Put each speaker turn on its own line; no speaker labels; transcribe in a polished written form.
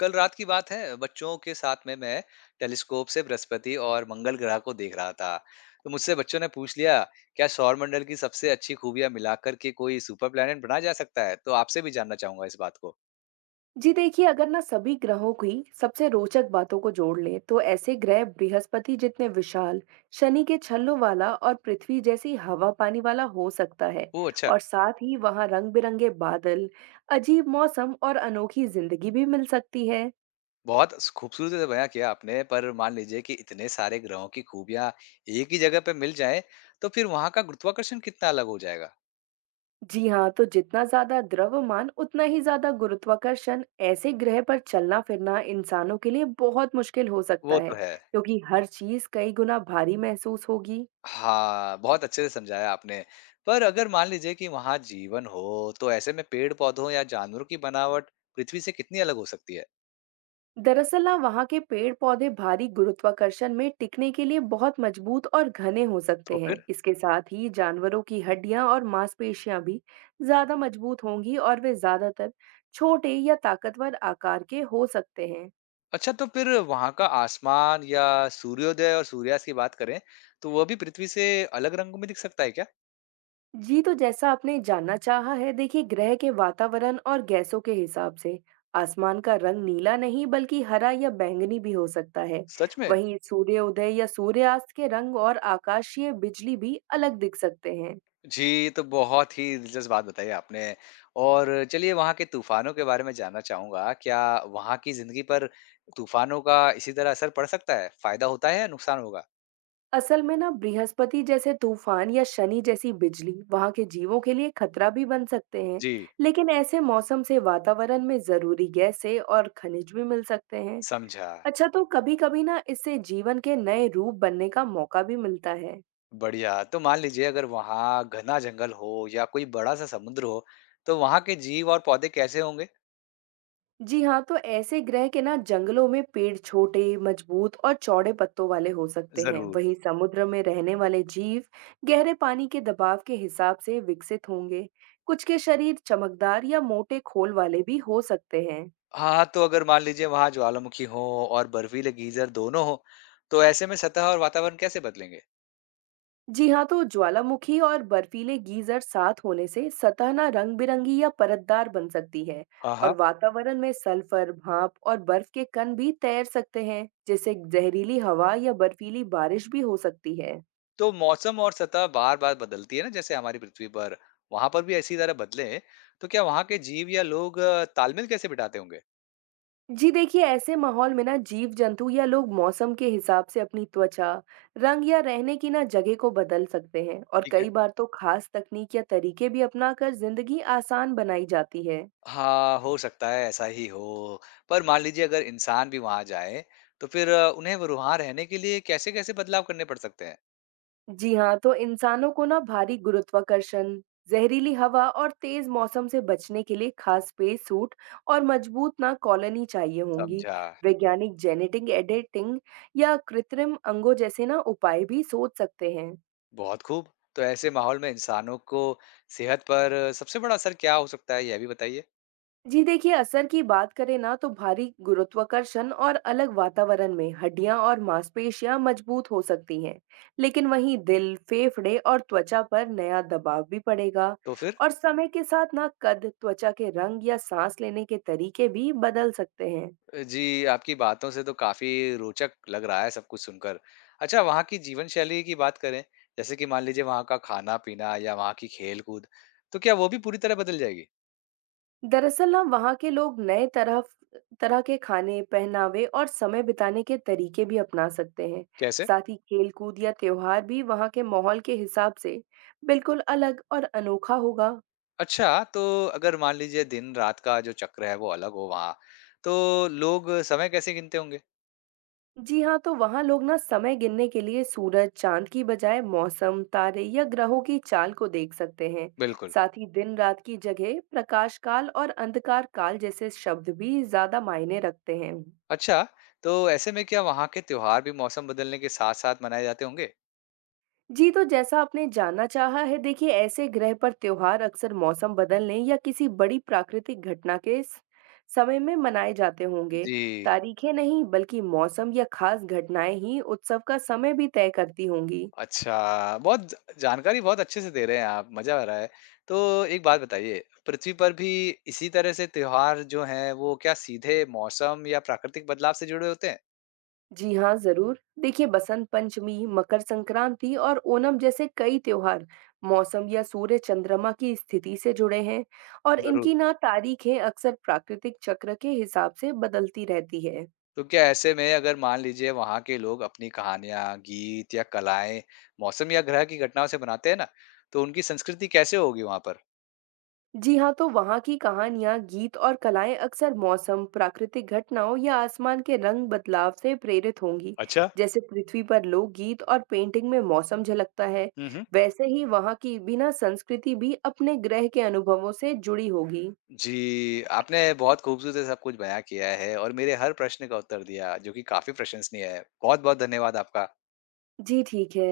कल रात की बात है, बच्चों के साथ में मैं टेलीस्कोप से बृहस्पति और मंगल ग्रह को देख रहा था। तो मुझसे बच्चों ने पूछ लिया, क्या सौरमंडल की सबसे अच्छी खूबियां मिलाकर के कोई सुपर प्लेनेट बना जा सकता है। तो आपसे भी जानना चाहूंगा इस बात को।
जी देखिए, अगर ना सभी ग्रहों की सबसे रोचक बातों को जोड़ लें, तो ऐसे ग्रह बृहस्पति जितने विशाल, शनि के छल्लों वाला और पृथ्वी जैसी हवा पानी वाला हो सकता है।
ओह, अच्छा।
और साथ ही वहां रंग-बिरंगे बादल, अजीब मौसम और अनोखी जिंदगी भी मिल सकती है।
बहुत खूबसूरती से बयां किया आपने। पर मान लीजिए कि इतने सारे ग्रहों की खूबियां एक ही जगह पे मिल जाएं, तो फिर वहां का गुरुत्वाकर्षण कितना अलग हो जाएगा।
जी हाँ, तो जितना ज्यादा द्रव्यमान, उतना ही ज्यादा गुरुत्वाकर्षण। ऐसे ग्रह पर चलना फिरना इंसानों के लिए बहुत मुश्किल हो सकता
वो तो
है,
है।
क्योंकि हर चीज कई गुना भारी महसूस होगी।
हाँ, बहुत अच्छे से समझाया आपने। पर अगर मान लीजिए कि वहाँ जीवन हो, तो ऐसे में पेड़-पौधों या जानवरों की बनावट पृथ्वी से कितनी अलग हो सकती है?
दरअसल ना वहाँ के पेड़ पौधे भारी गुरुत्वाकर्षण में टिकने के लिए बहुत मजबूत और घने हो
तो
सकते हैं।
फिर?
इसके साथ ही जानवरों की हड्डियां और मांसपेशियां भी ज्यादा मजबूत होंगी और वे ज्यादातर छोटे या ताकतवर आकार के हो सकते हैं।
अच्छा, तो फिर वहाँ का आसमान या सूर्योदय और सूर्यास्त की बात करें, तो वो भी पृथ्वी से अलग रंगों में दिख सकता है क्या?
जी, तो जैसा आपने जानना चाहा है, देखिए ग्रह के वातावरण और गैसों के हिसाब से आसमान का रंग नीला नहीं बल्कि हरा या बैंगनी भी हो सकता है।
सच में?
वहीं सूर्योदय या सूर्यास्त के रंग और आकाशीय बिजली भी अलग दिख सकते हैं।
जी, तो बहुत ही दिलचस्प बात बताई आपने। और चलिए वहाँ के तूफ़ानों के बारे में जानना चाहूँगा। क्या वहाँ की ज़िंदगी पर तूफ़ानों का इसी तरह असर पड़ सकता है? फ़ायदा होता है या नुकसान होगा?
असल में ना बृहस्पति जैसे तूफान या शनि जैसी बिजली वहां के जीवों के लिए खतरा भी बन सकते हैं।
जी,
लेकिन ऐसे मौसम से वातावरण में जरूरी गैसें और खनिज भी मिल सकते हैं।
समझा।
अच्छा, तो कभी कभी ना इससे जीवन के नए रूप बनने का मौका भी मिलता है।
बढ़िया। तो मान लीजिए अगर वहाँ घना जंगल हो या कोई बड़ा-सा समुद्र हो, तो वहाँ के जीव और पौधे कैसे होंगे?
जी हाँ, तो ऐसे ग्रह के ना जंगलों में पेड़ छोटे, मजबूत और चौड़े पत्तों वाले हो सकते हैं।
ज़रूर।
वहीं समुद्र में रहने वाले जीव गहरे पानी के दबाव के हिसाब से विकसित होंगे। कुछ के शरीर चमकदार या मोटे खोल वाले भी हो सकते हैं।
हाँ, तो अगर मान लीजिए वहाँ ज्वालामुखी हो और बर्फीले गीज़र दोनों हो, तो ऐसे में सतह और वातावरण कैसे बदलेंगे?
जी हाँ, तो ज्वालामुखी और बर्फीले गीजर साथ होने से सतह ना रंग बिरंगी या परतदार बन सकती है।
हाँ, हाँ।
और वातावरण में सल्फर, भाप और बर्फ के कण भी तैर सकते हैं, जिससे जहरीली हवा या बर्फीली बारिश भी हो सकती है।
तो मौसम और सतह बार-बार बदलती है ना, जैसे हमारी पृथ्वी पर, वहाँ पर भी इसी तरह बदले, तो क्या वहाँ के जीव या लोग तालमेल कैसे बिठाते होंगे?
जी देखिए, ऐसे माहौल में ना जीव-जंतु या लोग मौसम के हिसाब से अपनी त्वचा, रंग या रहने की ना जगह को बदल सकते हैं और कई बार तो खास तकनीक या तरीके भी अपनाकर जिंदगी आसान बनाई जाती है।
हाँ, हो सकता है ऐसा ही हो। पर मान लीजिए अगर इंसान भी वहाँ जाए, तो फिर उन्हें वो वहाँ रहने के लिए कैसे-कैसे बदलाव करने पड़ सकते हैं?
जी हाँ, तो इंसानों को ना भारी गुरुत्वाकर्षण, जहरीली हवा और तेज मौसम से बचने के लिए खास स्पेस सूट और मजबूत ना कॉलोनी चाहिए होंगी।
समझा।
वैज्ञानिक जेनेटिक एडिटिंग या कृत्रिम अंगों जैसे ना उपाय भी सोच सकते हैं।
बहुत खूब। तो ऐसे माहौल में इंसानों को सेहत पर सबसे बड़ा असर क्या हो सकता है, यह भी बताइए?
जी देखिए, असर की बात करें ना तो भारी गुरुत्वाकर्षण और अलग वातावरण में हड्डियां और मांसपेशियां मजबूत हो सकती हैं। लेकिन वहीं दिल फेफड़े और त्वचा पर नया दबाव भी पड़ेगा।
तो फिर?
और समय के साथ ना कद त्वचा के रंग या सांस लेने के तरीके भी बदल सकते हैं।
जी, आपकी बातों से तो काफ़ी रोचक लग रहा है सब कुछ सुनकर। अच्छा, वहाँ की जीवन शैली की बात करें, जैसे कि मान लीजिए वहाँ का खाना-पीना या वहाँ की खेल-कूद, तो क्या वो भी पूरी तरह बदल जाएगी?
दरअसल ना वहाँ के लोग नए तरह तरह के खाने, पहनावे और समय बिताने के तरीके भी अपना सकते हैं।
कैसे?
साथ ही खेल कूद या त्योहार भी वहाँ के माहौल के हिसाब से बिल्कुल अलग और अनोखा होगा।
अच्छा, तो अगर मान लीजिए दिन रात का जो चक्र है वो अलग हो वहाँ, तो लोग समय कैसे गिनते होंगे?
जी हाँ, तो वहाँ लोग ना समय गिनने के लिए सूरज, चांद की बजाय मौसम, तारे या ग्रहों की चाल को देख सकते हैं।
बिल्कुल।
साथ ही दिन रात की जगह प्रकाश काल और अंधकार काल जैसे शब्द भी ज्यादा मायने रखते हैं।
अच्छा, तो ऐसे में क्या वहाँ के त्योहार भी मौसम बदलने के साथ-साथ मनाए जाते होंगे?
जी, तो जैसा आपने जानना चाहा है, देखिए ऐसे ग्रह पर त्योहार अक्सर मौसम बदलने या किसी बड़ी प्राकृतिक घटना के समय में मनाए जाते होंगे।
जी,
तारीखें नहीं, बल्कि मौसम या खास घटनाएं ही उत्सव का समय भी तय करती होंगी।
अच्छा। बहुत ज जानकारी बहुत अच्छे से दे रहे हैं आप, मज़ा आ रहा है। तो एक बात बताइए, पृथ्वी पर भी इसी तरह से त्योहार जो हैं, वो क्या सीधे मौसम या प्राकृतिक बदलाव से जुड़े होते हैं?
जी हाँ, जरूर। देखिए बसंत पंचमी, मकर संक्रांति और ओणम जैसे कई त्योहार मौसम या सूर्य चंद्रमा की स्थिति से जुड़े हैं और
ज़रूर।
इनकी ना तारीखें अक्सर प्राकृतिक चक्र के हिसाब से बदलती रहती है।
तो क्या ऐसे में अगर मान लीजिए वहां के लोग अपनी कहानियां, गीत या कलाएं मौसम या ग्रह की घटनाओं से बनाते हैं ना, तो उनकी संस्कृति कैसे होगी वहां पर?
जी हाँ, तो वहाँ की कहानियाँ गीत और कलाएं अक्सर मौसम प्राकृतिक घटनाओं या आसमान के रंग बदलाव से प्रेरित होंगी।
अच्छा।
जैसे पृथ्वी पर लोकगीत और पेंटिंग में मौसम झलकता है,
हम्म।
वैसे ही वहाँ की बिना संस्कृति भी अपने ग्रह के अनुभवों से जुड़ी होगी।
जी, आपने बहुत खूबसूरती से सब कुछ बयां किया है और मेरे हर प्रश्न का उत्तर दिया, जो कि काफी प्रशंसनीय है। बहुत-बहुत धन्यवाद आपका।
जी ठीक है।